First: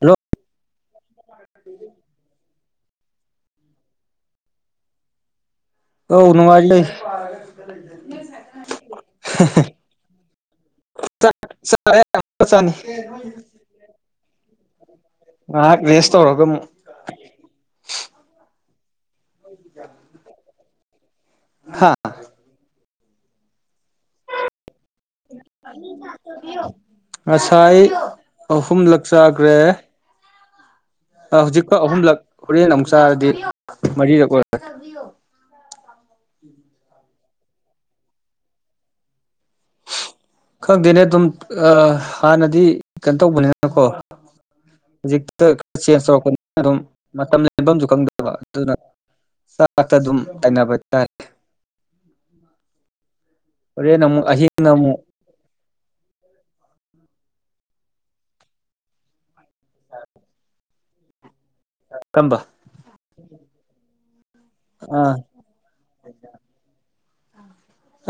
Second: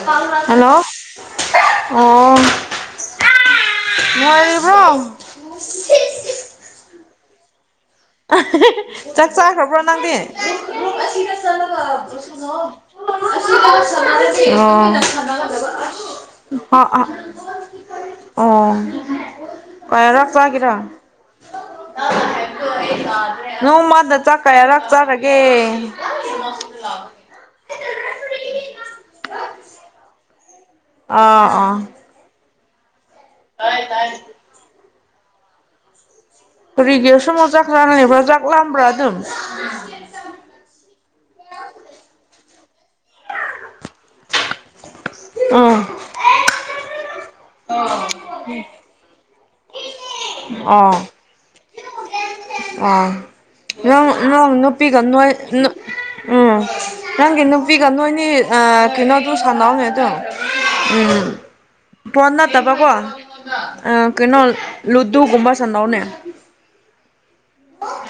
Hello hello ꯑꯣ ꯑꯥ ꯅꯨꯡꯉꯥꯢꯔꯤꯕ꯭ꯔꯣ ꯑꯧ ꯅꯨꯡꯉꯥꯏꯂꯩ [unintelligible] [unintelligible] ꯆꯥꯛ ꯆꯥꯈꯔꯕ꯭ꯔꯣ ꯅꯪꯗꯤ ꯔꯨꯝ ꯔꯨꯝ ꯑꯁꯤꯗ ꯆꯠꯂꯒ ꯁꯥꯟꯅꯧꯋꯣ ꯉꯥꯏꯍꯥꯛ ꯑꯁꯤꯗ ꯁꯥꯟꯅꯔꯗꯤ ꯑꯣ ꯇꯨꯃꯤꯟꯅ ꯁꯥꯟꯅꯒꯗꯕ ꯔꯦꯁ ꯇꯧꯔꯒ ꯑꯃꯨꯛ ꯑꯁ ꯑꯣ ꯑꯣ ꯑꯣ ꯀꯥꯏꯔꯛꯄꯒꯤꯔ ꯍꯥ ꯗꯣ ꯑꯩ ꯇꯥꯗ꯭ꯔꯦ ꯅꯣꯡꯃꯥꯗ ꯆꯥꯛ ꯀꯌꯥꯔꯛ ꯆꯥꯔꯒꯦ ꯉꯁꯥꯏ ꯑꯍꯨꯝꯂꯛ ꯆꯥꯒ꯭ꯔꯦ ꯑꯥ ꯍꯧꯖꯤꯛꯀ ꯑꯍꯨꯝꯂꯛ ꯍꯣꯔꯦꯟ ꯑꯃꯨꯛ ꯆꯥꯔꯗꯤ ꯃꯔꯤꯔꯛ ꯑꯣꯏꯔꯦ ꯀꯔꯤꯒꯤꯔ ꯁꯨꯝ ꯆꯥꯛ ꯂꯥꯝꯂꯤꯕ꯭ꯔꯥ ꯆꯥꯛ ꯂꯥꯝꯕ꯭ꯔꯥ ꯑꯗꯨꯝ ꯆꯦꯝꯆꯝ ꯈꯪꯗꯦꯅꯦ ꯑꯗꯨꯝ ꯑꯥ ꯍꯥꯟꯅꯗꯤ ꯀꯩꯅꯣ ꯇꯧꯕꯅꯦꯅ ꯀꯣ ꯍꯧꯖꯤꯛꯇ ꯈꯔ ꯑꯥ ꯆꯦꯟꯁ ꯇꯧꯔꯛꯄꯅꯤꯅ ꯑꯗꯨꯝ ꯃꯇꯝ ꯂꯦꯟꯕꯝꯁꯨ ꯈꯪꯗꯕ ꯑꯗꯨꯅ ꯆꯥꯛꯇ ꯑꯗꯨꯝ ꯇꯥꯏꯅꯕ ꯑꯥ ꯍꯥꯏꯇꯥꯔꯦ ꯑꯥ ꯍꯣꯔꯦꯟ ꯅꯪ ꯑꯃꯨꯛ ꯅꯪ ꯑꯍꯤꯡꯅ ꯑꯃꯨꯛ ꯅꯨꯄꯤꯒ ꯅꯣꯏ ꯎꯝ ꯅꯪꯒꯤ ꯅꯨꯄꯤꯒ ꯅꯣꯏꯅꯤ ꯑꯥ ꯀꯩꯅꯣꯗꯨ ꯁꯥꯟꯅꯧꯅꯦ ꯑꯗꯨꯝ ꯎꯝ ꯐꯣꯟ ꯀꯔꯝꯕ ꯅꯠꯇꯕ ꯀꯣ ꯑꯥ ꯀꯩꯅꯣ ꯑꯥ ꯂꯨꯗꯨꯒꯨꯝꯕ ꯁꯥꯅꯧꯅꯦ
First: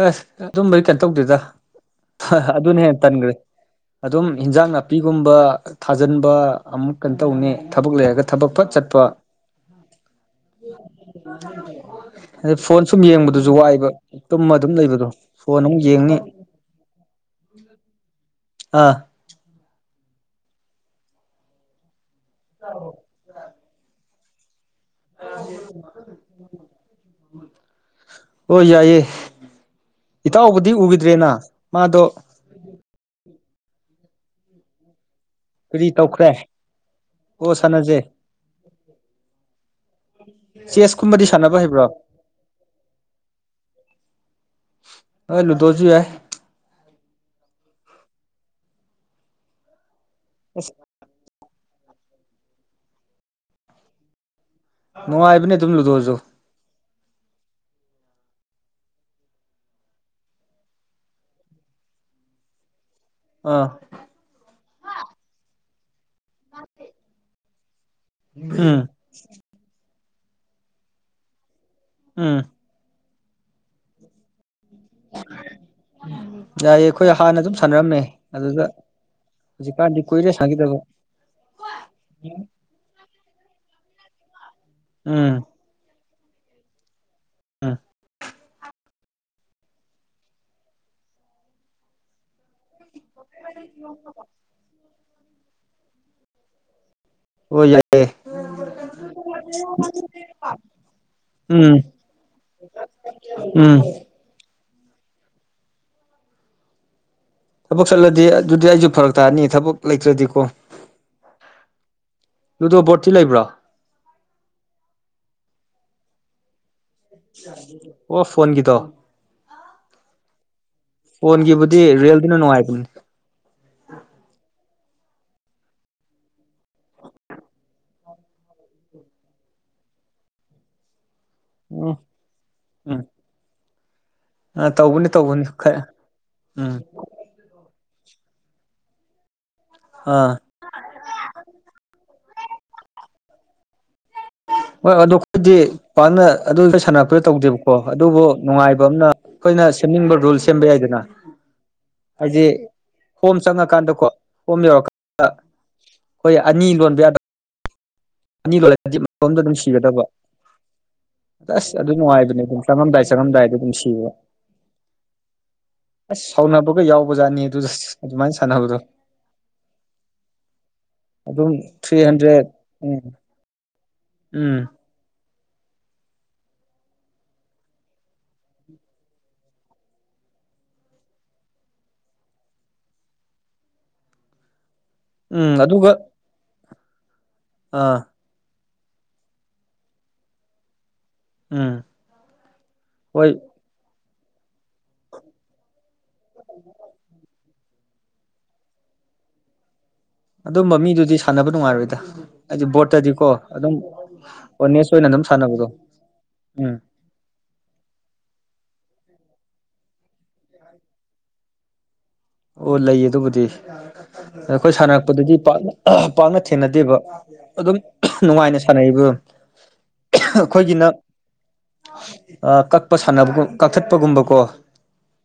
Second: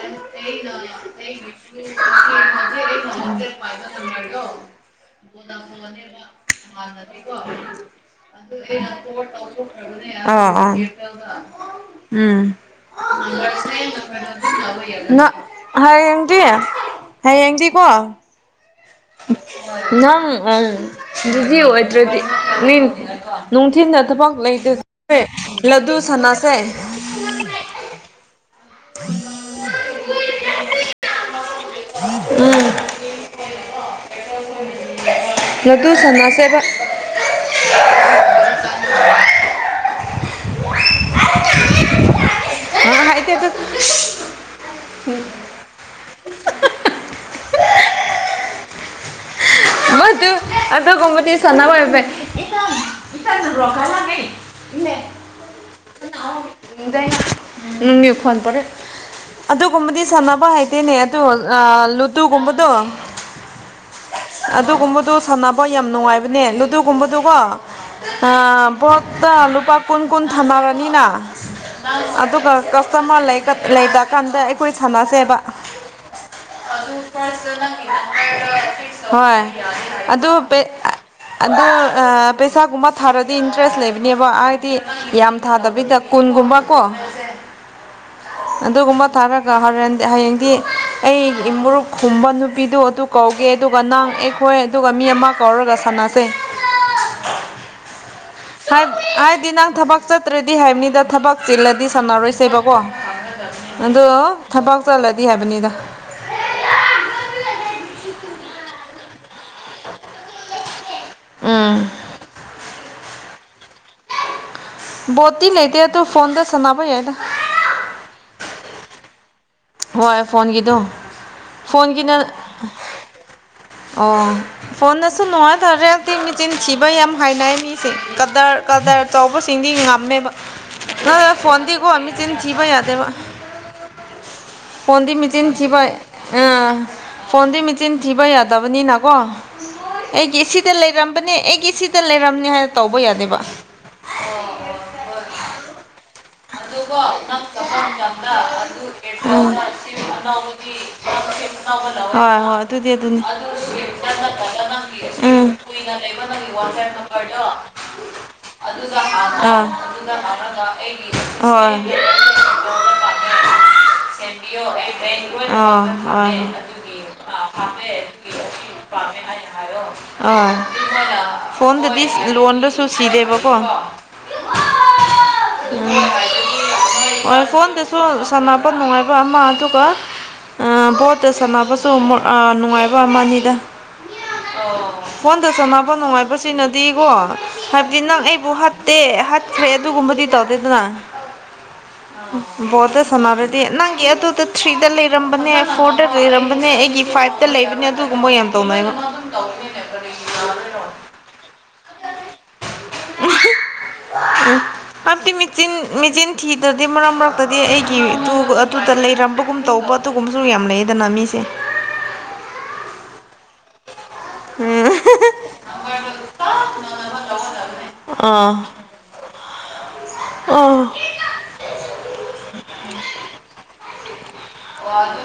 ꯑꯁ ꯑꯗꯨꯝꯕꯩ ꯀꯩꯅꯣ ꯇꯧꯗꯦꯗ ꯑꯍꯥ ꯑꯗꯨꯅ ꯍꯦꯟꯅ ꯇꯟꯒ꯭ꯔꯦ ꯑꯗꯨꯝ ꯏꯟꯖꯥꯡ ꯅꯥꯄꯤ ꯄꯤꯒꯨꯝꯕ ꯊꯥꯖꯟꯕ ꯑꯃꯨꯛ ꯀꯩꯅꯣ ꯇꯧꯅꯤ ꯊꯥꯕꯛ ꯂꯩꯔꯒ ꯊꯥꯕꯛ ꯐꯠ ꯆꯠꯄ ꯑꯥ ꯑꯥ ꯎꯝ ꯑꯗꯣ ꯐꯣꯟ ꯁꯨꯝ ꯌꯦꯡꯕꯗꯨꯁꯨ ꯋꯥꯏꯌꯦꯕ ꯇꯨꯝꯃ ꯑꯗꯨꯝ ꯂꯩꯕꯗꯣ ꯐꯣꯟ ꯑꯃꯨꯛ ꯌꯦꯡꯅꯤ ꯉꯤ ꯍꯌꯦꯡꯗꯤ ꯀꯣ ꯑꯥ ꯅꯪ ꯚꯤꯗꯤꯌꯣ ꯑꯣꯏꯗ꯭ꯔꯗꯤ ꯅꯤꯡ ꯅꯨꯡꯊꯤꯜꯗ ꯊꯥꯕꯛ ꯂꯩꯇꯦꯗ [unintelligible] ꯍꯣ ꯌꯥꯏꯑꯦ ꯏꯇꯥꯎꯕꯨꯗꯤ ꯎꯒꯤꯗ꯭ꯔꯦꯅ ꯃꯥꯗꯣ ꯎꯝ ꯀꯔꯤ ꯂꯨꯗꯨ ꯇꯧꯈ꯭ꯔꯦ ꯁꯥꯟꯅꯁꯦꯕ [unintelligible] ꯑꯣ ꯁꯥꯟꯅꯁꯦ ꯆꯦꯁꯀꯨꯝꯕꯗꯤ ꯁꯥꯟꯅꯕ ꯍꯩꯕ꯭ꯔꯣ ꯑꯥ ꯂꯨꯗꯣꯁꯨ ꯌꯥꯏ [unintelligible] ꯑꯁ ꯑꯗꯨꯒꯨꯝꯕꯗꯤ [unintelligible] ꯅꯨꯡꯉꯥꯏꯕꯅꯦ ꯑꯗꯨꯝ ꯂꯨꯗꯣꯖꯨ [unintelligible] ꯑꯗꯨꯒꯨꯝꯕꯗꯤ ꯁꯥꯟꯅꯕ ꯍꯥꯏꯇꯦꯅꯦ ꯑꯗꯣ ꯑꯥ ꯂꯨꯗꯨꯒꯨꯝꯕꯗꯣ ꯑꯥ ꯑꯗꯨꯒꯨꯝꯕꯗꯣ ꯁꯥꯟꯅꯕ ꯌꯥꯝ ꯅꯨꯡꯉꯥꯏꯕꯅꯦ ꯂꯨꯗꯨꯒꯨꯝꯕꯗꯨ ꯀꯣ ꯑꯥ ꯎꯝ ꯕꯣꯠꯇ ꯂꯨꯄꯥ ꯀꯨꯟ ꯀꯨꯟ ꯊꯥꯅꯔꯅꯤꯅ ꯎꯝ ꯑꯗꯨꯒ ꯀꯁꯇꯃꯔ ꯂꯩꯀ ꯂꯩꯇ꯭ꯔꯀꯥꯟꯗ ꯑꯩ ꯈꯣꯏ ꯁꯥꯟꯅꯁꯦꯕ ꯌꯥꯏꯌꯦ ꯑꯩꯈꯣꯏ ꯍꯥꯟꯅ ꯑꯗꯨꯝ ꯁꯥꯟꯅꯔꯝꯃꯦ ꯑꯗꯨꯗ ꯍꯧꯖꯤꯛꯀꯥꯟꯗꯤ ꯑꯗꯣ ꯀꯨꯏꯔꯦ ꯕꯦ ꯁꯥꯟꯅꯈꯤꯗꯕ ꯑꯥ ꯑꯗꯣ ꯑꯥ ꯕꯦ ꯄꯩꯁꯥꯒꯨꯝꯕ ꯊꯥꯔꯗꯤ ꯏꯟꯇꯔꯦꯁ ꯂꯩꯕꯅꯦꯕ ꯍꯥꯏꯗꯤ ꯎꯝ ꯌꯥꯝ ꯊꯥꯗꯕꯤꯗ ꯀꯨꯟꯒꯨꯝꯕ ꯀꯣ [unintelligible] ꯑꯗꯨꯒꯨꯝꯕ ꯊꯥꯔꯒ ꯍꯣꯔꯦꯟ ꯍꯌꯦꯡꯗꯤ ꯑꯩ ꯃꯣꯔꯨꯞꯀꯨꯝꯕ ꯅꯨꯄꯤꯗꯨ ꯑꯗꯨ ꯀꯧ ꯑꯗꯨꯒ ꯅꯪ ꯑꯩꯈꯣꯏ ꯑꯗꯨꯒ ꯃꯤ ꯑꯃ ꯀꯧꯔꯒ ꯁꯥꯟꯅꯁꯦ꯫ ꯍꯣꯏ ꯌꯥꯏꯑꯦ꯫ ꯁꯛ ꯍꯥꯏꯗꯤ ꯅꯪ ꯊꯕꯛ ꯆꯠꯇ꯭ꯔꯗꯤ ꯍꯥꯏꯕꯅꯤꯗ ꯊꯕꯛ ꯎꯝ ꯆꯤꯜꯂꯗꯤ ꯁꯥꯟꯅꯔꯣꯏꯁꯦꯕꯀꯣ꯫ ꯎꯝ ꯑꯗꯣ ꯊꯕꯛ ꯆꯠꯂꯗꯤ ꯍꯥꯏꯕꯅꯤꯗ꯫ ꯊꯕꯛ ꯆꯠꯂꯗꯤ ꯑꯗꯨꯗꯤ ꯑꯩꯖꯨ ꯐꯔꯛ ꯇꯥꯅꯤ ꯊꯕꯛ ꯂꯩꯇ꯭ꯔꯗꯤꯀꯣ ꯎꯝ ꯂꯨꯗꯣ ꯕꯣꯠꯇꯤ ꯂꯩꯕ꯭ꯔꯥ? ꯕꯣꯠꯇꯤ ꯂꯩꯇꯦ ꯑꯗꯣ ꯐꯣꯟꯗ ꯁꯥꯟꯅꯕ ꯌꯥꯏ ꯑꯣ ꯐꯣꯟꯒꯤꯗꯣ ꯍꯣꯏ ꯐꯣꯟꯒꯤꯗꯣ ꯐꯣꯟꯒꯤꯕꯨꯗꯤ ꯐꯣꯟꯒꯤꯅ ꯔꯤꯌꯦꯜꯗꯨꯅ ꯅꯨꯡꯉꯥꯏꯕꯅꯤ ꯑꯣ ꯐꯣꯟꯗꯁꯨ ꯅꯨꯡꯉꯥꯏꯇꯔꯦ ꯍꯥꯏꯕꯗꯤ ꯃꯤꯆꯤꯟ ꯊꯤꯕ ꯌꯥꯝ ꯍꯥꯏꯅꯩ ꯃꯤꯁꯤꯡ ꯀꯗꯔ ꯀꯗꯔ ꯇꯧꯕꯁꯤꯡꯗꯤ ꯉꯝꯃꯦꯕ ꯅꯠ ꯐꯣꯟꯗꯤꯀꯣ ꯎꯝ ꯃꯤꯆꯤꯟ ꯊꯤꯕ ꯎꯝ ꯌꯥꯗꯦꯕ꯫ ꯑ ꯇꯧꯕꯅꯤ ꯐꯣꯟꯗꯤ ꯇꯧꯕꯅꯤ ꯃꯤꯆꯤꯟ ꯊꯤꯕ ꯈꯔ ꯑ ꯎꯝ ꯐꯣꯟꯗꯤ ꯃꯤꯆꯤꯟ ꯊꯤꯕ ꯌꯥꯗꯕꯅꯤꯅꯀꯣ ꯑꯥ ꯑꯩꯒꯤ ꯏꯁꯤꯡ ꯁꯤꯗ ꯂꯩꯔꯝꯕꯅꯦ ꯑꯩꯒꯤ ꯁꯤꯗ ꯂꯩꯔꯝꯅꯦ ꯍꯥꯏꯅ ꯇꯧꯕ ꯌꯥꯗꯦꯕ꯫ ꯍꯣꯏ ꯑꯗꯣ ꯑꯩꯈꯣꯏꯗꯤ ꯄꯥꯛꯅ ꯑꯗꯨꯗ ꯑꯗꯨꯒ ꯁꯥꯟꯅꯄꯗ ꯅꯪ ꯇꯧꯗꯦꯕꯀꯣ ꯆꯠꯄ ꯑꯗꯨꯕꯨ ꯃꯇꯝꯗ ꯑꯗꯨ ꯅꯨꯡꯉꯥꯏꯕ ꯑꯃꯅ ꯑꯩꯈꯣꯏꯅ ꯑꯦꯔꯄꯣꯔꯠꯇ ꯁꯤꯝ ꯁꯦꯝꯅꯤꯡꯕ ꯔꯨꯜ ꯁꯦꯝꯕ ꯑꯅꯧꯕꯒꯤ ꯌꯥꯏꯗꯅ꯫ ꯅꯪ ꯁꯤꯝ ꯑꯅꯧꯕ ꯂꯧꯋꯦ ꯍꯣꯏ ꯍꯥꯏꯗꯤ ꯍꯣꯏ ꯑꯗꯨꯗꯤ ꯑꯗꯨꯅꯤ ꯍꯣꯝ ꯑꯗꯨ ꯆꯪꯉꯀꯥꯟꯗꯀꯣ ꯁꯤꯝꯗ ꯍꯣꯝ ꯅꯠꯇ꯭ꯔꯒ ꯅꯪꯒꯤ ꯌꯧꯔꯀꯥꯟꯗ ꯑꯁꯤꯝ ꯀꯨꯏꯅ ꯂꯩꯕ ꯅꯪꯒꯤ ꯋꯥꯆꯦꯞ ꯅꯝꯕꯔꯗꯣ ꯑꯅꯤ ꯑꯗꯨ ꯂꯣꯜꯂꯗꯤ ꯃꯇꯣꯝꯗ ꯍꯥꯡꯔ ꯑꯗꯨꯝ ꯁꯤꯒꯗꯕ ꯑꯗꯨꯗ ꯍꯥꯡꯔꯒ ꯑꯩꯒꯤ ꯑꯁ ꯑꯩ ꯑꯗꯨ ꯅꯨꯡꯉꯥꯏꯕꯅꯦ ꯕꯦꯂꯦꯟꯁꯁꯦ ꯑꯗꯨꯝ ꯁꯤꯗꯧꯕ ꯆꯪꯉꯝꯗꯥꯏ ꯄꯥꯝꯃꯦ ꯆꯪꯉꯝꯗꯥꯏꯗ ꯑꯗꯨꯝ ꯁꯤꯕ ꯑꯥ ꯑꯁ ꯍꯣꯏ꯫ ꯁꯥꯎꯅꯕꯒ ꯌꯥꯎꯕꯖꯥꯠꯅꯤ ꯑꯗꯨꯗ ꯑꯗꯨꯃꯥꯏꯅ ꯁꯥꯟꯅꯕꯗꯣ ꯑ ꯑꯗꯨꯝ ꯐꯣꯟꯗꯗꯤ ꯊ꯭ꯔꯤ ꯍꯟꯗ꯭ꯔꯦꯠ ꯂꯣꯟꯗ ꯎꯝ ꯁꯤꯗꯦꯕ ꯀꯣ ꯎꯝ ꯎꯝ ꯍꯣꯏ ꯐꯣꯟꯗꯁꯨ ꯁꯥꯟꯅꯄ ꯅꯨꯡꯉꯥꯏꯕ ꯑꯃ ꯑꯗꯨꯒ ꯚꯣꯠꯇ ꯁꯥꯟꯅꯕꯁꯨ ꯅꯨꯡꯉꯥꯏꯕ ꯑꯃꯅꯤꯗ ꯐꯣꯟꯗ ꯎꯝ ꯑꯗꯨꯒ ꯁꯥꯟꯅꯕ ꯅꯨꯡꯉꯥꯏꯕꯁꯤꯅꯗꯤꯀꯣ ꯑꯥ ꯍꯥꯏꯕꯗꯤ ꯅꯪ ꯑꯩꯕꯨ ꯍꯥꯠ ꯇꯦ ꯍꯥꯠꯈ꯭ꯔꯦ ꯑꯒꯨꯝꯕꯗꯤ ꯇꯧꯗꯦꯗꯅ ꯎꯝ ꯕꯣꯠꯇ ꯍꯣꯏ ꯁꯟꯅꯕ ꯅꯪꯒꯤ ꯑꯗꯨꯗ ꯊ꯭ꯔꯤꯗ ꯂꯩꯔꯝꯕꯅꯦ ꯐꯣꯔꯗ ꯂꯩꯔꯝꯕꯅꯦ ꯑꯩꯒꯤ ꯐꯥꯏꯚ ꯇ ꯂꯩꯕꯅꯦ ꯑꯗꯨꯒꯨꯝꯕ ꯌꯥꯝ ꯇꯧꯅꯩꯕ ꯫ ꯑꯗꯨꯝꯕ ꯃꯤꯗꯨꯗꯤ ꯁꯥꯟꯅꯕ ꯅꯨꯡꯉꯥꯏꯔꯣꯏꯗ ꯍꯥꯏꯗꯤ ꯕꯣꯔꯠꯇꯗꯤꯀꯣ ꯑꯗꯨꯝ ꯑꯣꯅꯦꯁ ꯑꯣꯏꯅ ꯑꯗꯨꯝ ꯁꯥꯟꯅ ꯆꯤꯟ ꯃꯤꯆꯤꯟ ꯊꯤꯗꯔꯗꯤ ꯃꯔꯛ ꯃꯔꯛ ꯇꯗꯤ ꯑꯩꯒꯤ ꯑꯗꯨꯗ ꯂꯩꯔꯝꯕꯒꯨꯝ ꯇꯧꯕ ꯑꯗꯨꯒꯨꯝꯕꯁꯨ ꯌꯥꯝ ꯂꯩꯌꯦꯗꯅ ꯃꯤꯁꯦ꯫ ꯑꯣ ꯂꯩꯌꯦ ꯑꯗꯨꯕꯨꯗꯤ ꯑꯩꯈꯣꯏ ꯁꯥꯟꯅꯔꯛꯄꯗꯨꯗꯤ ꯄꯥꯛꯅ ꯄꯥꯛꯅ ꯊꯦꯡꯅꯗꯦꯕ꯫ ꯑꯗꯨꯝ ꯑꯥ ꯅꯨꯡꯉꯥꯏꯅ ꯁꯥꯟꯅꯩꯕ ꯗꯨꯝ ꯑꯥ ꯑꯈꯣꯏꯒꯤꯅ ꯀꯛꯄ ꯁꯥꯟꯅꯕꯒꯨꯝ ꯀꯛꯊꯠꯄꯒꯨꯝꯕ ꯀꯣ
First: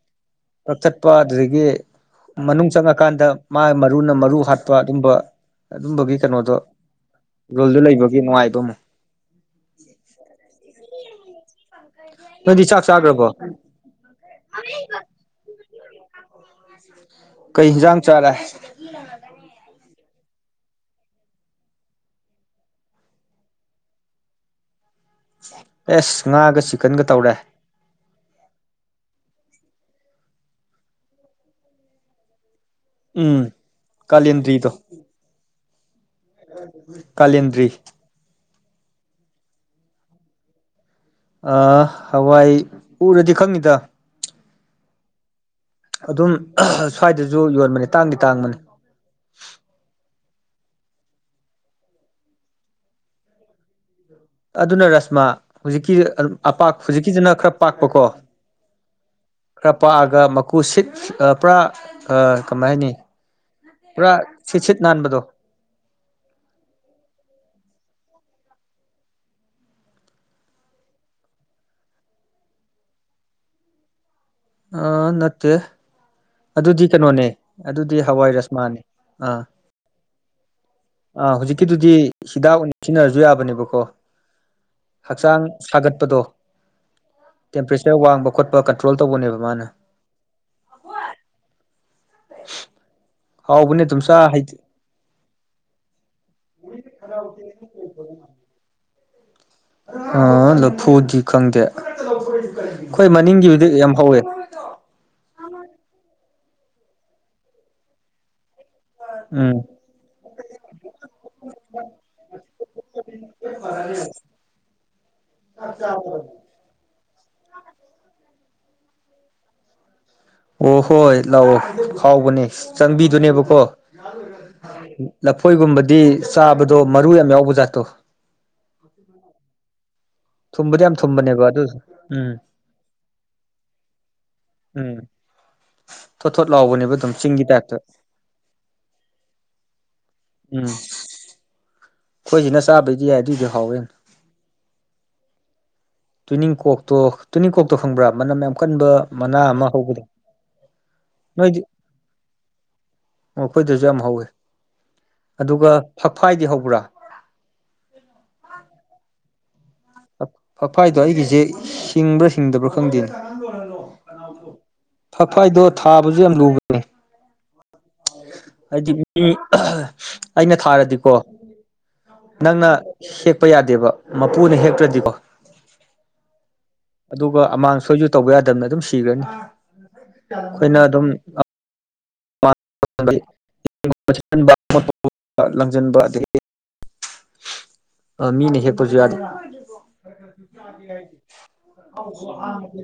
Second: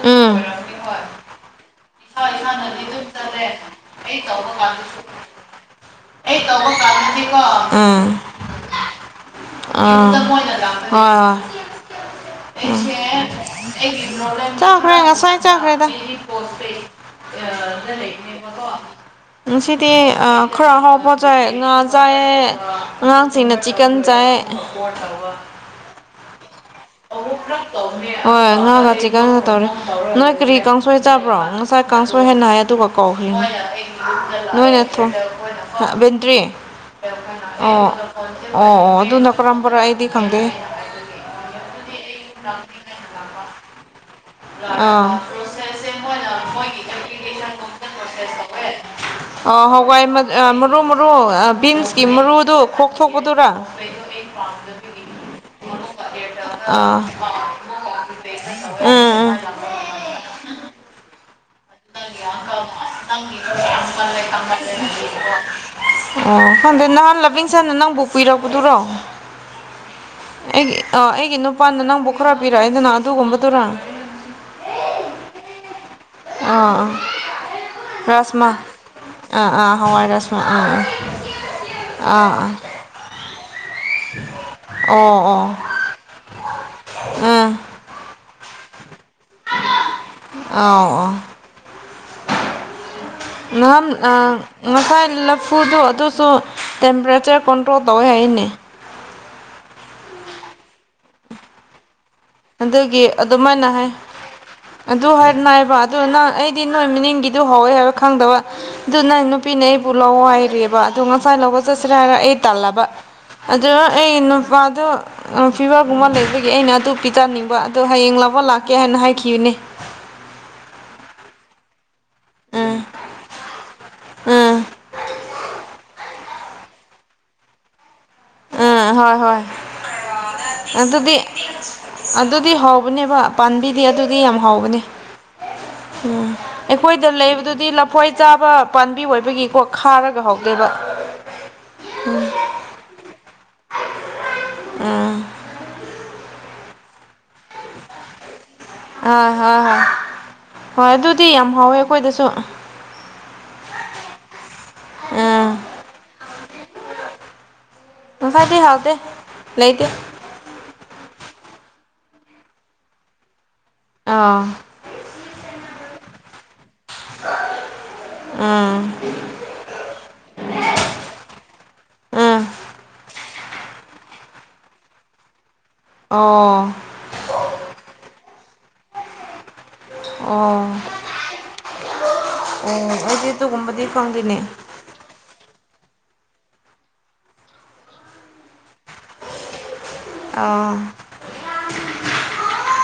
ꯎꯝ ꯀꯛꯊꯠꯄ ꯑꯗꯨꯗꯒꯤ ꯏꯁꯥ ꯃꯅꯨꯡ ꯏꯁꯥꯅꯗꯤ ꯑꯗꯨꯝ ꯆꯪꯉꯀꯥꯟꯗ ꯆꯠꯂꯦ ꯃꯥ ꯃꯔꯨꯅ ꯑꯩ ꯃꯔꯨ ꯇꯧꯕ ꯍꯥꯠꯄ ꯀꯥꯟꯗꯁꯨ ꯑꯗꯨꯝꯕ ꯑꯗꯨꯝꯕꯒꯤ ꯑꯩ ꯀꯩꯅꯣꯗꯣ ꯇꯧꯕ ꯀꯥꯟꯗꯗꯤꯀꯣ ꯔꯨꯜꯗꯣ ꯂꯩꯕꯒꯤ ꯅꯨꯡꯉꯥꯏꯕ ꯑꯃꯨꯛ ꯑꯥ ꯍꯣꯏ ꯅ‌ꯣꯢꯗꯤ ꯆꯥꯛ ꯆꯥꯒ꯭ꯔꯕꯣ ꯆꯥꯈ꯭ꯔꯦ ꯉꯁꯥꯏꯟ ꯆꯥꯈ꯭ꯔꯦꯗ ꯀꯩ ꯗ ꯍꯤꯟꯖꯥꯡ ꯆꯥꯔꯦ ꯂꯩꯕꯅꯦꯕꯀꯣ ꯉꯁꯤꯗꯤ ꯑ ꯈꯔ ꯑꯍꯥꯎꯕ ꯆꯥꯏ ꯉꯥ ꯆꯥꯏꯌ‌ꯦ ꯑꯉꯥꯡꯁꯤꯡꯅ ꯆꯤꯀꯟ ꯆꯥꯏ [unintelligible] ꯑꯦꯁ ꯉꯥꯒ ꯆꯤꯀꯟꯒ ꯇꯧꯔꯦ ꯍꯣꯏ ꯉꯥꯒ ꯆꯤꯀꯟ ꯇꯧꯔ‌ꯦ ꯅꯣꯏ ꯀꯔꯤ ꯀꯥꯡꯁꯣꯏ ꯆꯥꯕ꯭ꯔꯣ ꯉꯁꯥꯏ ꯀꯥꯡꯁꯣꯏ ꯍꯥꯏꯅ ꯍꯥꯏ ꯗꯨꯒ ꯀꯧꯈꯔꯤꯅꯤ ꯎꯝ ꯅꯣꯏ ꯀꯥꯂꯦꯟꯗ꯭ꯔꯤꯗꯣ ꯅꯠꯇꯔꯣ [unintelligible] ꯀꯔꯤ ꯀꯥꯂꯦꯟꯗ꯭ꯔꯤ ꯑꯣ ꯑꯣ ꯑꯣ ꯑꯗꯨꯅ ꯀꯔꯝꯕꯔ ꯑꯩꯗꯤ ꯈꯪꯗꯦ ꯑ ꯍꯋꯥꯏ ꯎꯔꯗꯤ ꯈꯪꯅꯤꯗ ꯑꯥ ꯄꯔ‌ꯣꯁ‌ꯦꯁ ꯃ‌ꯣꯏꯅ ꯑꯗꯨꯝ ꯃ‌ꯣꯏꯒꯤ ꯁ꯭ꯋꯥꯏꯗꯁꯨ [unintelligible] ꯌꯣꯟꯕꯅꯦ ꯇꯥꯡꯗꯤ ꯄꯔ‌ꯣꯁ‌ꯦꯁ ꯇꯥꯡꯕꯅꯦ ꯇ‌ꯧꯋ‌ꯦ [unintelligible] ꯑꯥ ꯍꯋꯥꯏ ꯃꯠ ꯑꯥ ꯃꯔꯨ ꯃꯔꯨ ꯑꯥ ꯕꯤꯟꯁꯀꯤ ꯃꯔꯨꯗꯨ ꯈ‌ꯣꯛꯊꯣꯛꯄꯗꯨꯔꯥ ꯑꯗꯨꯅ ꯔꯁꯃꯥ ꯍꯨꯖꯤꯛꯀꯤ ꯑꯄꯥꯛ ꯑꯥ ꯑꯥ, ꯍꯨꯖꯤꯛꯀꯤꯖꯤꯅ ꯈ ꯑꯃꯨꯛꯀ ꯄꯥꯛꯄꯀꯣ ꯇꯧꯋꯦ ꯎꯝ ꯎꯝ ꯈꯔ ꯄꯥꯛ ꯑꯒ ꯃꯀꯨ ꯁꯤꯠ ꯑꯥ ꯄꯨꯔꯥ [unintelligible] ꯀꯃꯥꯏ ꯍꯥꯏꯅꯤ ꯄꯨꯔꯥ ꯁꯤꯠ ꯁꯤꯠ ꯅꯥꯟꯕꯗꯣ ꯑꯣ ꯈꯪꯗꯦ ꯅꯍꯥꯟ ꯂꯕꯤꯡꯁꯟꯅ ꯅꯪꯕꯨ ꯀꯨꯏꯔꯛ ꯄꯗꯨꯔꯣ ꯑꯩꯒꯤ ꯑꯥ ꯑꯩꯒꯤ ꯅꯨꯄꯥꯅ ꯅꯪꯕꯨ ꯈꯔ ꯄꯤꯔ ꯑ‌ꯦꯗꯅ ꯑꯗꯨꯒꯨꯝꯕꯗꯨꯔꯥ ꯑꯥ ꯅꯠꯇꯦ ꯑꯥ ꯑꯗꯨꯗꯤ ꯑꯥ ꯀꯅꯣꯅꯦ ꯑꯗꯨꯗꯤ ꯍꯋꯥꯏ ꯔꯥꯁꯃꯥ ꯔꯁꯃꯥꯅꯦ ꯑꯥ ꯑꯥ ꯍꯋꯥꯏ ꯔꯥꯁꯃꯥ ꯑꯥ ꯑꯥ ꯑꯥ ꯍꯨꯖꯤꯛꯀꯤꯗꯨꯗꯤ ꯑꯥ ꯍꯤꯗꯥꯛ ꯑꯣꯏꯅ ꯁꯤꯟꯅꯔꯖꯨ ꯌꯥꯕꯅꯦꯕꯀꯣ ꯑꯣ ꯍꯛꯆꯥꯡ ꯑꯣ ꯁꯥꯒꯠꯄꯗꯣ ꯑꯥ ꯇꯦꯝꯄꯔꯦ ꯆ ꯋꯥꯡꯕ ꯈꯣꯠꯄ ꯀꯟꯇ꯭ꯔꯣꯜ ꯇꯧꯕꯅꯦꯕ ꯃꯥꯅ ꯑꯧ ꯑꯧ ꯍꯥꯎꯕꯅꯦ ꯅꯝ ꯑꯗꯨꯝ ꯆꯥ ꯑꯥ ꯍꯩꯗꯤ ꯉꯁꯥꯢ ꯂꯐꯨꯗꯣ ꯗꯨꯁꯨ ꯇꯦꯝꯄꯔꯦꯆꯔ ꯀ‌ꯣꯟꯇ꯭ꯔꯣꯜ ꯇꯧꯋꯦ ꯍꯥꯏꯅꯦ ꯑꯥ ꯂꯐꯨꯗꯤ ꯈꯪꯗꯦ ꯑꯗꯨꯒꯤ ꯈꯣꯏ ꯃꯅꯤꯡꯒꯤꯕꯨꯗꯤ ꯑꯗꯨꯃꯥꯏꯅ ꯍꯥꯏ ꯌꯥꯝ ꯍꯧꯋꯦ ꯑꯗꯨ ꯍꯥꯏ ꯅꯥꯏꯕ ꯑꯗꯨ ꯅꯪ ꯑꯩꯗꯤ ꯅꯣꯏ ꯃꯤꯅꯤꯡꯒꯤꯗꯨ ꯍꯧꯋꯦ ꯍꯥꯏꯕ ꯈꯪꯗꯕ ꯗꯨ ꯅꯪ ꯅꯨꯄꯤꯅ ꯎꯝ ꯑꯩꯕꯨ ꯂꯧ ꯍꯥꯏꯔꯤꯑ‌ꯦꯕ ꯑꯗꯨ ꯉꯁꯥꯏ ꯂꯧꯕ ꯆꯠꯁꯤꯔ ꯍꯥꯏꯔ ꯑꯩ ꯇꯜꯂꯕ ꯑꯗꯨ ꯑꯥ ꯑꯩ ꯅꯨꯄꯥꯗꯣ ꯑꯥ ꯐꯤꯚꯔꯒꯨꯝꯕ ꯂꯩꯕꯒꯤ ꯑꯩꯅ ꯑꯗꯨ ꯄꯤ ꯆꯥꯅꯤꯡꯕ ꯑꯗꯣ ꯍꯌꯦꯡ ꯂꯧꯕ ꯂꯥꯛꯀꯦ ꯍꯥꯏꯅ ꯍꯥꯏꯈꯤꯕꯅꯦ ꯑꯣ ꯍꯣꯏ ꯂꯧꯑꯣ ꯍꯥꯎꯕꯅꯦ ꯎꯝ ꯆꯪꯕꯤꯗꯨꯅꯦꯕꯀꯣ ꯎꯝ ꯂꯐꯣꯏꯒꯨꯝꯕꯗꯤ ꯆꯥꯕꯗꯣ ꯃꯔꯨ ꯌꯥꯝ ꯌꯥꯎꯕ ꯖꯥꯠꯇꯣ ꯑꯥ ꯍꯣꯏ ꯍꯣꯏ ꯊꯨꯝꯕꯗꯤ ꯌꯥꯝ ꯑꯗꯨꯗꯤ ꯊꯨꯝꯕꯅꯦꯕ ꯑꯗꯨꯁꯨ ꯎꯝ ꯑꯗꯨꯗꯤ ꯍꯥꯎꯕꯅꯦꯕ ꯄꯥꯝꯕꯤꯗꯤ ꯑꯗꯨꯗꯤ ꯌꯥꯝ ꯍꯥꯎꯕꯅꯦ ꯎꯝ ꯎꯝ ꯊꯣꯠ ꯊꯣꯠ ꯂꯥꯎꯕꯅꯦꯕ ꯑꯩꯈꯣꯏꯗ ꯑꯗꯨꯝ ꯆꯤꯡꯒꯤ ꯂꯩꯕꯗꯨꯗꯤ ꯇꯥꯏꯞꯇ ꯂꯐꯣꯏ ꯆꯥꯕ ꯄꯥꯝꯕꯤ ꯑꯣꯏꯕꯒꯤꯀꯣ ꯈꯥꯔꯒ ꯍꯥꯎꯇꯦꯕ ꯈꯣꯏꯖꯤꯅ ꯆꯥꯕꯩꯗꯤ ꯌꯥꯏ ꯑꯗꯨꯏꯖꯨ ꯍꯥꯎꯋꯦ ꯎꯝ ꯇꯨꯅꯤꯡ ꯀ‌ꯣꯛꯇꯣ ꯇꯨꯅꯤꯡ ꯈ‌ꯣꯛꯇꯣ ꯈꯪꯕ꯭ꯔꯥ ꯃꯅꯝ ꯌꯥꯝ ꯀꯟꯕ ꯍꯣꯏ ꯃꯅꯥ ꯍꯣꯏ ꯑꯃꯥ ꯍꯣꯏ ꯍꯧꯕꯗ‌ꯣ ꯍꯣꯏ ꯑꯗꯨꯗꯤ ꯌꯥꯝ ꯅꯣꯏꯗꯤ ꯍꯥꯎꯋꯦ ꯑꯩꯈꯣꯏꯗꯁꯨ ꯑ‌ꯣ ꯑꯈꯣꯏꯗꯖꯨ ꯌꯥꯝ ꯍꯧꯋ‌ꯦ ꯎꯝ ꯑꯗꯨꯒ ꯐꯛꯐꯥꯏꯗꯤ ꯍꯧꯕ꯭ꯔꯥ ꯐꯛꯐꯥꯏꯗꯤ ꯍꯧꯗꯦ ꯂꯩꯇꯦ ꯐꯛꯐꯥꯏꯗꯣ ꯑꯩꯒꯤꯖꯤ ꯍꯤꯡꯕ꯭ꯔꯥ ꯍꯤꯡꯗꯕ꯭ꯔꯥ ꯈꯪꯗꯦ ꯑꯥ ꯐꯛꯐꯥꯢꯗꯣ ꯊꯥꯕꯖꯨ ꯌꯥꯝ ꯂꯨꯕꯅꯦ ꯎꯝ ꯍꯥꯏꯗꯤ ꯃꯤ ꯑꯩꯅ ꯊꯥꯔꯗꯤꯀꯣ ꯎꯝ ꯅꯪꯅ ꯍꯦꯛꯄ ꯌꯥꯗꯦꯕ ꯃꯄꯨꯅ ꯍꯦꯛꯇ꯭ꯔꯗꯤꯀꯣ ꯑꯣ ꯑꯗꯨꯒ ꯑꯃꯥꯡ ꯁꯣꯏꯁꯨ ꯇꯧꯕ ꯌꯥꯗꯕꯅ ꯑꯗꯨꯝ ꯁꯤꯈ꯭ꯔꯅꯤ ꯑꯣ ꯑꯩꯈꯣꯏꯅ ꯑꯗꯨꯝ ꯑꯣ ꯑꯩꯗꯤ ꯑꯗꯨꯒꯨꯝꯕꯗꯤ ꯈꯪꯗꯦꯅꯦ ꯂꯪꯁꯤꯟꯕ ꯑꯗꯒꯤ ꯑ ꯃꯤꯅ ꯍꯦꯛꯄꯁꯨ ꯌꯥꯗꯦ ꯑꯥ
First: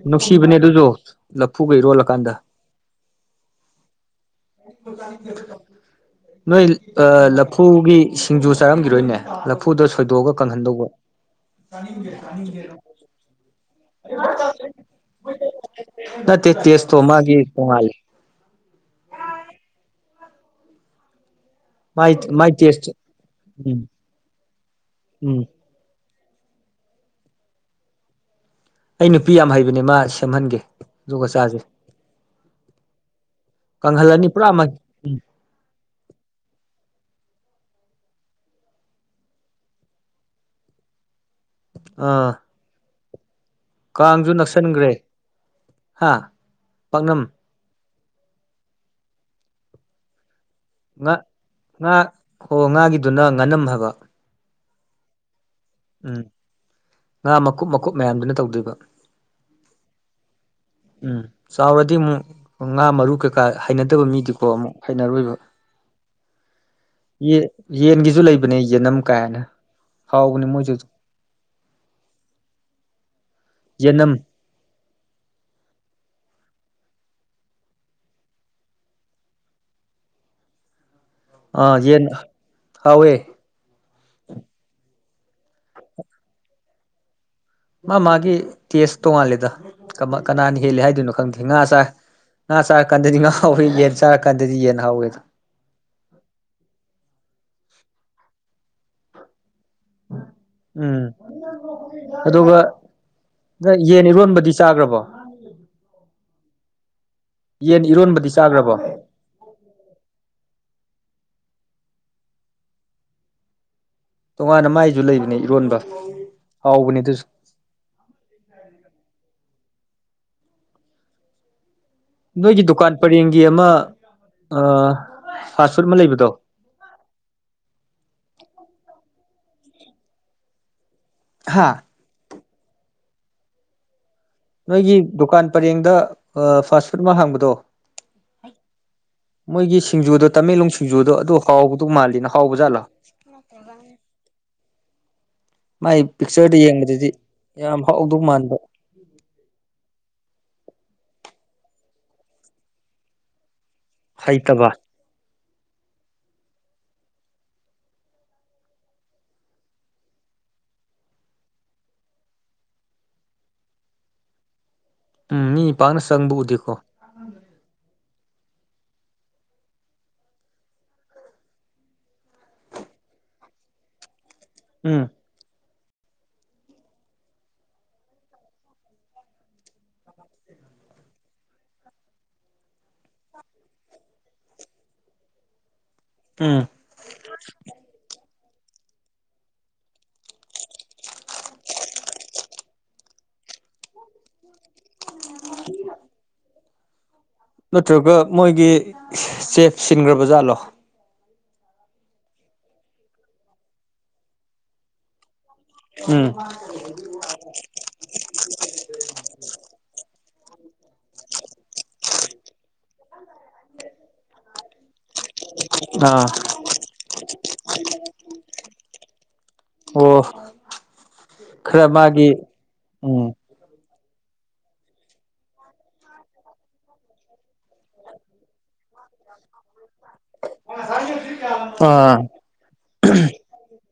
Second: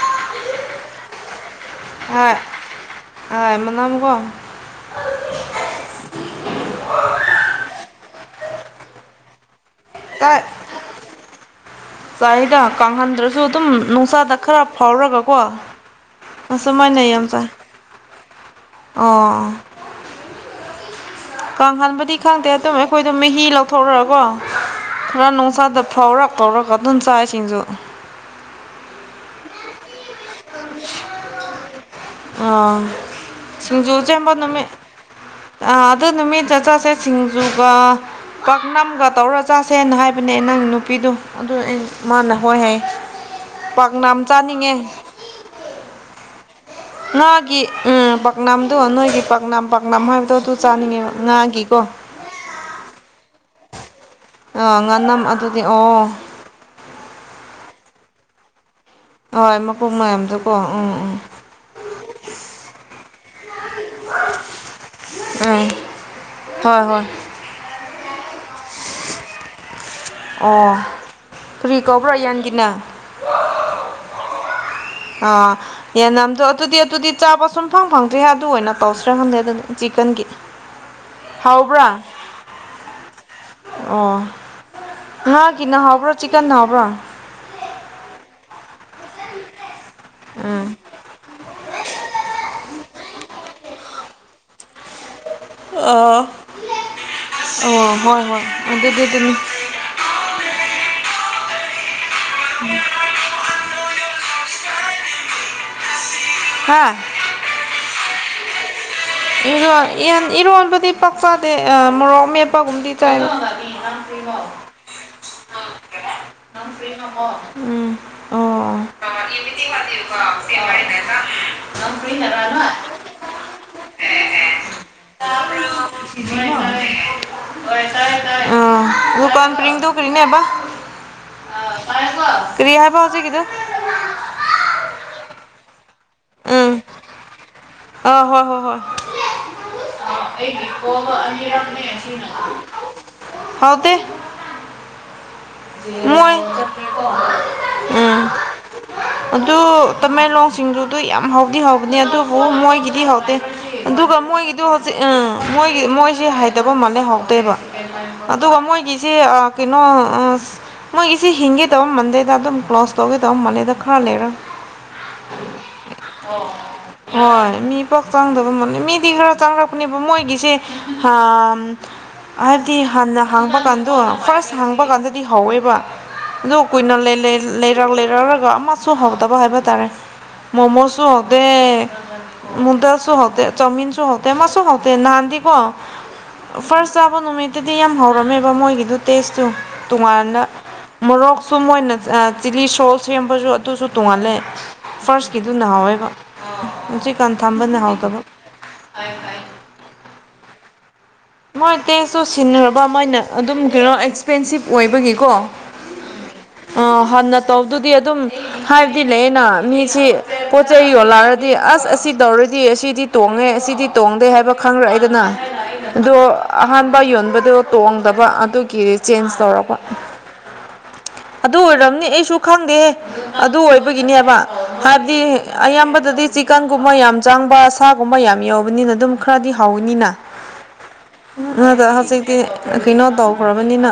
ꯅꯨꯡꯁꯤꯕꯅꯦ ꯑꯗꯨꯁꯨ ꯂꯐꯨꯒ ꯏꯔꯣꯜꯂꯀꯥꯟꯗ ꯑ ꯃꯃꯅꯒꯣ ꯅꯣꯏ ꯂꯐꯨꯒꯤ ꯁꯤꯡꯖꯨ ꯆꯥꯔꯝꯈꯤꯔꯣꯏꯅꯦ ꯂꯐꯨꯗ ꯁꯣꯏꯗꯣꯛꯑꯒ ꯀꯪꯍꯟꯗꯧꯕ ꯀꯪꯍꯟꯗ꯭ꯔ ꯁꯨ ꯑꯗꯨꯝ ꯅꯨꯡꯁꯥꯗ ꯈꯔ ꯐꯥꯎꯔꯒꯀꯣ ꯅꯠꯇꯦ ꯇꯦꯁꯇꯣ ꯑꯁꯨꯃꯥꯏꯅ ꯌꯥꯝ ꯃꯥꯒꯤ ꯆꯥꯏ ꯇꯣꯡꯉꯥꯜꯂꯦ ꯑꯣ ꯃꯥꯏ ꯀꯥꯡꯍꯟꯕꯗꯤ ꯈꯪꯗꯦ ꯃꯥꯏ ꯑꯗꯨꯝ ꯇꯦꯁ ꯑꯩꯈꯣꯏꯗꯣ ꯃꯍꯤ ꯎꯝ ꯂꯧꯊꯣꯛꯔꯀꯣ ꯈꯔ ꯎꯝ ꯅꯨꯡꯁꯥꯗ ꯐꯥꯎꯔꯛ ꯇꯧꯔꯒ ꯑꯗꯨꯝ ꯆꯥꯏ ꯁꯤꯡꯖꯨ ꯑꯩ ꯅꯨꯄꯤ ꯌꯥꯝ ꯍꯩꯕꯅꯦ ꯃꯥ ꯁꯦꯝꯍꯟꯒꯦ ꯗꯨꯒ ꯆꯥꯁꯦ ꯑꯣ ꯁꯤꯡꯖꯨ ꯀꯪꯍꯜꯂꯅꯤ ꯁꯦꯝꯕ ꯄꯨꯔꯥ ꯃꯩ ꯅꯨꯃꯤꯠ ꯎꯝ ꯑ ꯑꯗꯨ ꯅꯨꯃꯤꯠ ꯆꯠ ꯆꯁꯦ ꯁꯤꯡꯖꯨꯒ ꯄꯥꯛꯅꯝꯒ ꯇꯧꯔ ꯆꯥꯁꯦꯅ ꯍꯥꯏꯕꯅꯦ ꯅꯪ ꯅꯨꯄꯤꯗꯣ ꯑꯗꯨ ꯑꯩ ꯑꯥ ꯃꯥꯅ ꯍꯣꯏ ꯍꯥꯏ ꯄꯥꯛꯅꯝ ꯆꯥꯅꯤꯡꯉꯦ ꯍꯥꯥ ꯉꯥꯒꯤ ꯎ ꯄꯥꯛꯅꯝꯗꯣ ꯅꯣꯏꯒꯤ ꯄꯥꯛꯅꯝ ꯄꯥꯛꯅꯝ ꯍꯥꯏꯕꯗꯣ ꯑꯗꯨ ꯆꯥꯅꯤꯡꯉꯦꯕ ꯉꯥ ꯉꯥꯒꯤꯀꯣ ꯉꯥ ꯍꯣ ꯉꯥꯒꯤꯗꯨꯅ ꯉꯥꯅꯝ ꯍꯥꯏꯕ ꯑꯥ ꯉꯥꯅꯝ ꯑꯗꯨꯗꯤ ꯑꯣ ꯎꯝ ꯉꯥ ꯃꯀꯨꯞ ꯃꯀꯨꯞ ꯃꯌꯥꯝꯗꯨꯅ ꯇꯧꯗꯣꯏꯕ ꯍꯣꯏ ꯃꯀꯣꯛ ꯃꯌꯥꯝꯗꯨ ꯎꯝ ꯆꯥꯎꯔꯗꯤ ꯃꯨꯛ ꯉꯥ ꯃꯔꯨ ꯀꯩꯀꯥ ꯍꯩꯅꯗꯕ ꯃꯤꯗꯤꯀꯣ ꯑꯃꯨꯛ ꯍꯩꯅꯔꯣꯏꯕ ꯎꯝ ꯍꯣꯏ ꯍꯣꯏ ꯌꯦ ꯌꯦꯟꯒꯤꯁꯨ ꯂꯩꯕꯅꯦ ꯌꯦꯟꯅꯝ ꯀꯥꯏꯅ ꯍꯥꯎꯕꯅꯦ ꯃꯣꯏꯁꯨ ꯑꯣ ꯀꯔꯤ ꯀꯧꯕ꯭ꯔꯥ ꯌꯦꯟꯒꯤꯅ ꯌꯦꯟꯅꯝ ꯑꯥ ꯌꯦꯟꯅꯝꯗꯣ ꯑꯗꯨꯗꯤ ꯑꯗꯨꯗꯤ ꯆꯥꯕ ꯁꯨꯡ ꯐꯪ ꯐꯪꯗ꯭ꯔꯤꯌꯦ ꯑꯗꯨ ꯑꯣꯏꯅ ꯇꯧꯁꯤꯔ ꯈꯪꯗꯦ ꯑꯗꯨꯗꯤ ꯆꯤꯛꯀꯟꯒꯤ ꯑꯥ ꯍꯥꯎꯕ꯭ꯔꯥ ꯌꯦꯟ ꯍꯥꯎꯋꯦ ꯑꯣ ꯉꯥꯒꯤꯅ ꯍꯥꯎꯕ꯭ꯔꯣ ꯆꯤꯛꯀꯟꯅ ꯍꯥꯎꯕ꯭ꯔꯣ ꯃꯥ ꯃꯥꯒꯤ ꯇꯦꯁ ꯇꯣꯉꯥꯜꯂꯤꯗ ꯀꯃ ꯀꯅꯥꯅ ꯎꯝ ꯍꯦꯜꯂꯤ ꯍꯥꯏꯗꯨꯅꯣ ꯈꯪꯗꯦ ꯉꯥ ꯆꯥ ꯉꯥ ꯆꯥꯔ ꯀꯥꯟꯗꯗꯤ ꯉꯥ ꯍꯥꯎꯋꯦ ꯌꯦꯟ ꯆꯥꯔꯀꯥꯟꯗꯗꯤ ꯌꯦꯟ ꯍꯥꯎꯋꯦ ꯑꯥ ꯑꯣ ꯍꯣꯏ ꯍꯣꯏ ꯑꯗꯨꯗꯤ ꯗꯨꯅꯤ ꯎꯝ [unintelligible] ꯑꯗꯨꯒ ꯅꯪ ꯌꯦꯟ ꯏꯔꯣꯟꯕꯗꯤ ꯆꯥꯒ꯭ꯔꯕꯣ ꯍꯥ ꯌꯦꯟ ꯏꯔꯣꯟꯕꯗꯤ ꯆꯥꯒ꯭ꯔꯕꯣ [unintelligible] ꯌꯦꯟ ꯏꯔꯣꯟꯕꯗꯤ ꯄꯥꯛ ꯆꯥꯗꯦ ꯑꯥ ꯃꯣꯔꯣꯛ ꯃꯦꯠꯄꯒꯨꯝꯕꯗꯤ ꯆꯥꯏ ꯇꯣꯉꯥꯟꯅ ꯃꯥꯏꯖꯨ ꯂꯩꯕꯅꯦ ꯏꯔꯣꯟꯕ ꯍꯥꯎꯕꯅꯦ ꯑꯗꯨꯁꯨ ꯎꯝ ꯑꯥ [unintelligible] ꯅꯣꯏꯒꯤ ꯗꯨꯀꯥꯟ ꯄꯔꯦꯡꯒꯤ ꯑꯃꯥ ꯑꯥ ꯐꯥꯁ ꯐꯨꯠ ꯑꯃꯥ ꯂꯩꯕꯗꯣ [unintelligible] ꯑꯥ ꯗꯨꯀꯥꯟ ꯄꯔꯦꯡꯗꯣ ꯀꯔꯤꯅꯦꯕ ꯍꯥꯥ [unintelligible] ꯀꯔꯤ ꯍꯥꯏꯕ ꯍꯧꯖꯤꯛꯀꯤꯗꯣ ꯅꯣꯏꯒꯤ ꯗꯨꯀꯥꯟ ꯄꯔꯦꯡꯗ ꯑꯥ ꯎꯝ ꯐꯥꯁ ꯐꯨꯠ ꯑꯃꯥ ꯍꯥꯡꯕꯗꯣ ꯑꯥ ꯍꯣꯏ ꯍꯣꯏ ꯍꯣꯏ ꯃꯣꯏꯒꯤ ꯁꯤꯡꯖꯨꯗꯣ ꯇꯃꯦꯡꯂꯣꯡ ꯁꯤꯡꯖꯨꯗꯣ ꯑꯗꯨ ꯍꯥꯎꯕꯗꯧ ꯃꯥꯜꯂꯤꯅ ꯍꯥꯎꯕꯖꯥꯠꯂꯣ [unintelligible] ꯍꯥꯎꯇꯦ ꯃꯥꯥꯏ ꯃꯣꯏ ꯄꯤꯛꯆꯔꯗ ꯌꯦꯡꯕꯗꯗꯤ ꯌꯥꯝ ꯍꯥꯎꯗꯧ ꯎꯝ ꯃꯥꯟꯕ ꯑꯗꯨ ꯇꯥꯃꯦꯡꯂꯣꯡ ꯁꯤꯡꯖꯨꯗꯣ ꯌꯥꯝ ꯍꯥꯎꯗꯤ ꯍꯧꯕꯅꯦ ꯑꯗꯨꯕꯨ ꯃꯣꯏꯒꯤꯗꯤ ꯍꯥꯎꯇꯦ ꯑꯗꯨꯒ ꯃꯣꯏꯒꯤꯗꯨ ꯍꯩꯇꯕ ꯑꯥ ꯃꯣꯏꯒꯤ ꯃꯣꯏꯖꯦ ꯍꯩꯇꯕ ꯃꯥꯜꯂꯦ ꯍꯥꯎꯇꯦꯕ ꯑꯗꯨꯒ ꯃꯣꯏꯒꯤꯖꯤ ꯑꯥ ꯀꯩꯅꯣ ꯑꯁ ꯃꯣꯏꯒꯤꯁꯤ ꯍꯤꯡꯒꯦ ꯇꯧꯕ ꯃꯥꯟꯗꯦꯗ ꯑꯗꯨꯝ ꯀ꯭ꯂꯣꯖ ꯇꯧꯒꯦ ꯇꯧꯕ ꯃꯥꯜꯂꯦꯗ ꯈꯔ ꯂꯩꯔ ꯎꯝ ꯃꯤ ꯄꯥꯛꯅ ꯆꯪꯕ ꯎꯗꯦ ꯀꯣ ꯍꯣꯏ ꯃꯤ ꯄꯥꯛ ꯆꯪꯗꯕ ꯃꯥꯂꯦ ꯃꯤꯗꯤ ꯈꯔ ꯆꯪꯉꯛꯄꯅꯦꯕ ꯃꯣꯏꯒꯤꯁꯦ ꯍꯥꯝ ꯍꯥꯏꯕꯗꯤ ꯍꯥꯟꯅ ꯍꯥꯡꯕ ꯀꯥꯟꯗꯣ ꯐꯥꯔꯁ ꯍꯥꯡꯕ ꯎꯝ ꯀꯥꯟꯗ ꯍꯧꯋꯦꯕ ꯑꯗꯨꯒ ꯀꯨꯏꯅ ꯂꯩ ꯂꯩ ꯂꯩꯔꯛ ꯂꯩꯔꯛꯑꯒ ꯑꯃꯁꯨ ꯍꯧꯗꯕ ꯍꯥꯏꯕ ꯇꯥꯔꯦ ꯃꯣꯃꯣꯁꯨ ꯍꯥꯎꯗꯦ ꯅꯨꯗꯜꯁꯨ ꯍꯥꯎꯇꯦ ꯆꯧꯃꯤꯟꯁꯨꯨ ꯍꯥꯎꯇꯦ ꯑꯃꯥꯁꯨ ꯍꯥꯎꯇꯦ ꯅꯥꯥꯍꯟꯗꯤ ꯀꯣ ꯎꯝ ꯐꯥ꯭ꯔꯁ ꯆꯥꯕ ꯅꯨꯃꯤꯠꯇꯗꯤ ꯌꯥꯝ ꯍꯧꯔꯝꯃꯦꯕ ꯃꯣꯏꯒꯤꯗꯨ ꯇꯦꯁꯇꯨ ꯇꯣꯉꯥꯟꯅ ꯃꯣꯔꯣꯛꯁꯨ ꯃꯣꯏꯅ ꯆꯤꯂꯤ ꯁꯣꯜꯁ ꯁꯦꯝꯕꯁꯨ ꯑꯗꯨꯁꯨ ꯇꯨꯉꯥꯜꯂꯦ ꯐꯥꯔꯁꯀꯤꯗꯨꯅ ꯍꯥꯎꯋꯦꯕ ꯍꯨꯖꯤꯛ ꯅꯠꯇ꯭ꯔꯒ ꯃꯣꯏꯒꯤ ꯆꯦꯞ ꯁꯤꯟꯒ꯭ꯔꯕ ꯖꯥꯠꯂꯣ ꯃꯣꯏ ꯇꯦꯁꯇꯨ ꯁꯤꯟꯅꯔꯕ ꯃꯣꯏꯅ ꯑꯗꯨꯝ ꯀꯩꯅꯣ ꯑꯦꯛꯁꯄꯦꯟꯁꯤꯞ ꯑꯣꯏꯕꯒꯤ ꯀꯣ ꯎꯝ ꯑꯥ ꯍꯟꯅ ꯇꯧꯕꯗꯨꯗꯤ ꯑꯗꯨꯝ ꯍꯥꯏꯕꯗꯤ ꯂꯩꯌꯦꯅ ꯃꯤꯁꯤ ꯄꯣꯠꯆꯩ ꯌꯣꯜꯂꯛꯔꯗꯤ ꯑꯁ ꯟꯑꯁꯤ ꯇꯧꯔꯗꯤ ꯑꯁꯤꯗꯤ ꯇꯣꯡꯉꯦ ꯑꯁꯤꯗꯤ ꯇꯣꯡꯗꯦ ꯍꯥꯏꯕ ꯈꯪꯔꯛꯑꯦꯗꯅ ꯑꯗꯣ ꯑꯥ ꯑꯍꯥꯟꯕ ꯌꯣꯟꯕꯗꯣ ꯇꯣꯡꯗꯕ ꯑꯗꯨꯒꯤ ꯆꯦꯟꯖ ꯇꯧꯔꯕ ꯑꯣ ꯑꯗꯨ ꯈꯔ ꯑꯣꯏꯔꯝꯅꯤ ꯃꯥꯒꯤ ꯑꯩꯁꯨ ꯈꯪꯗꯦ ꯎꯝ ꯑꯗꯨ ꯑꯣꯏ ꯕꯒꯤꯅꯦꯕ ꯍꯥꯏꯕꯗꯤ ꯑꯌꯥꯝꯕꯗꯗꯤ ꯆꯤꯛꯀꯟꯒꯨꯝꯕ ꯌꯥꯝ ꯆꯥꯡꯕ ꯁꯥꯒꯨꯝꯕ ꯌꯥꯝ ꯌꯥꯎꯕꯅꯤꯅ ꯗꯨꯝ ꯈꯔꯗꯤ ꯍꯥꯎꯅꯤꯅ ꯑꯥ ꯍꯧꯖꯤꯛꯇꯤ ꯀꯩꯅꯣ ꯇꯧꯈ꯭ꯔꯕꯅꯤꯅ